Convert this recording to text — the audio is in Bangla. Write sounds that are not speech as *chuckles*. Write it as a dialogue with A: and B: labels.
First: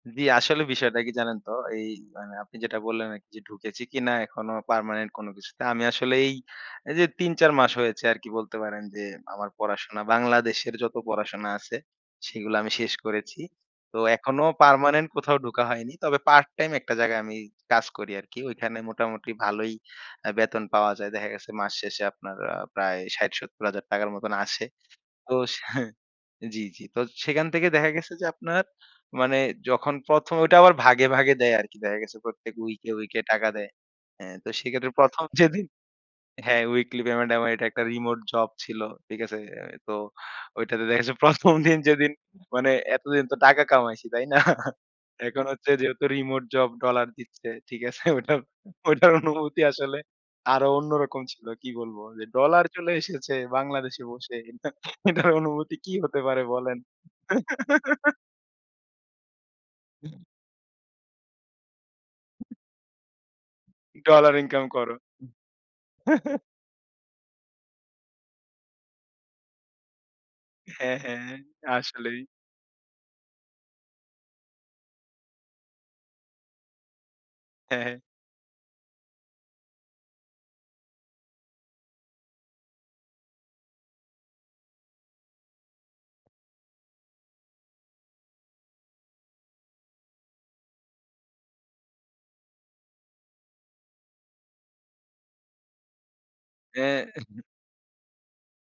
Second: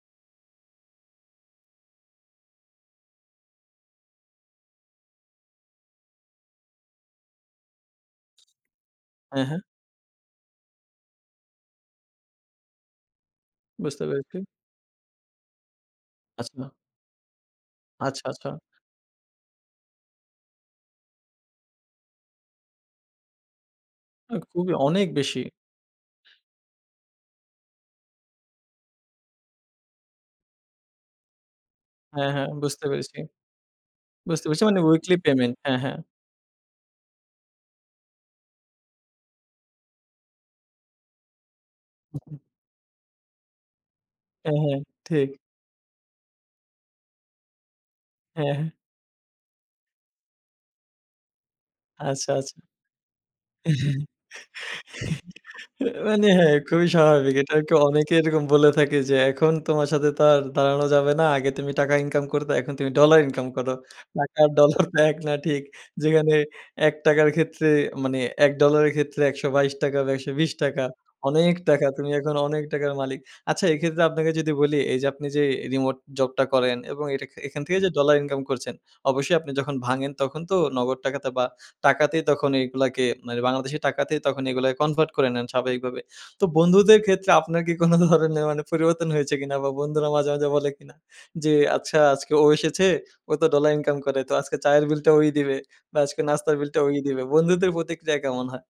A: জি, আসলে বিষয়টা কি জানেন তো? এই আপনি মানে যেটা বললেন এক জি, ঢুকেছি কিনা এখনো পার্মানেন্ট কোন কিছুতে। আমি আসলে এই যে ৩-৪ মাস হয়েছে আরকি বলতে পারেন, যে
B: অ্যা
A: আমার
B: হ্যাঁ।
A: পড়াশোনা বাংলাদেশের যত পড়াশোনা আছে সেগুলা আমি শেষ করেছি। তো
B: বুঝতে পেরেছি।
A: এখনো পার্মানেন্ট কোথাও ঢোকা হয়নি। তবে
B: আচ্ছা।
A: পার্টটাইম একটা জায়গায় আমি কাজ করি
B: আচ্ছা,
A: আরকি।
B: আচ্ছা।
A: ওইখানে মোটামুটি ভালোই আ বেতন পাওয়া যায়। দেখা গেছে মাস শেষে আপনার আ প্রায় ৬০,০০০-৭০,০০০ টাকার মতন
B: অ্যা
A: আসে।
B: খুবই অনেক
A: তো
B: বেশি।
A: সা জি, জি। তো সেখান থেকে দেখা গেছে যে আপনার মানে যখন ১ম, ওইটা আবার ভাগে, ভাগে দেয় আরকি। দেখা গেছে
B: হ্যাঁ, হ্যাঁ।
A: প্রত্যেক
B: বুঝতে
A: উইকে,
B: পেরেছি।
A: উইকে টাকা দেয়। অ্যা
B: বুঝতে
A: তো
B: পেরেছি মানে
A: সেক্ষেত্রে
B: উইকলি
A: ১ম,
B: পেমেন্ট।
A: যেদিন
B: হ্যাঁ, হ্যাঁ।
A: হ্যাঁ, উইকলি পেমেন্ট আমার এটা একটা রিমোট জব ছিল। ঠিক আছে? তো ঐটাতে দেখা গেছে ১ম, দিন যেদিন মানে এতদিন তো টাকা কামাইছি, তাই না?
B: অ্যা হ্যাঁ। ঠিক।
A: এখন হচ্ছে যেহেতু রিমোট জব ডলার দিচ্ছে। ঠিক আছে?
B: অ্যা হ্যাঁ।
A: ওইটার অনুভূতি আসলে আরো অন্যরকম ছিল। কি বলবো যে
B: আচ্ছা, আচ্ছা।
A: ডলার চলে এসেছে বাংলাদেশে
B: *chuckles*
A: বসে। এটার অনুভূতি কি হতে
B: মানে
A: পারে
B: হ্যাঁ, হ্যাঁ,
A: বলেন?
B: খুবই স্বাভাবিক। এটা আরকি অনেকে
A: *laughs*
B: এরকম বলে থাকে যে এখন তোমার সাথে তো
A: উম
B: আর দাঁড়ানো যাবে না। আগে তুমি টাকা ইনকাম করতো, এখন তুমি ডলার ইনকাম করো।
A: ডলার
B: টাকা আর
A: ইনকাম
B: ডলার তো
A: করো।
B: প্যাক না ঠিক। যেখানে
A: *chuckles*
B: ১২ টাকার ক্ষেত্রে মানে $১ ডলারের ক্ষেত্রে ১২২ টাকা বা ১২০
A: হ্যাঁ, হ্যাঁ।
B: অনেক টাকা। তুমি
A: আসলেই।
B: এখন অনেক টাকার মালিক। আচ্ছা এক্ষেত্রে আপনাকে যদি বলি, এই যে আপনি যে রিমোট জবটা করেন এবং এটা খে এখান থেকে
A: হ্যাঁ,
B: যে
A: হ্যাঁ।
B: ডলার ইনকাম করছেন। অবশ্যই আপনি যখন ভাঙেন তখন তো নগদ টাকাতে বা টাকাতেই এগুলাকে মানে বাংলাদেশী টাকাতেই তখন এগুলা কনভার্ট করে নেন স্বাভাবিকভাবে। তো বন্ধুদের ক্ষেত্রে আপনার কি কোন ধরনের মানে পরিবর্তন হয়েছে কিনা বা বন্ধুরা মাঝে, মাঝে বলে কিনা? যে আচ্ছা আজকে ও এসেছে ও তো ডলার ইনকাম করে। তো আজকে চায়ের বিলটা ওই দিবে বা আজকে নাস্তার বিলটা ওই দিবে।
A: অ্যা
B: বন্ধুদের প্রতিক্রিয়া কেমন হয়?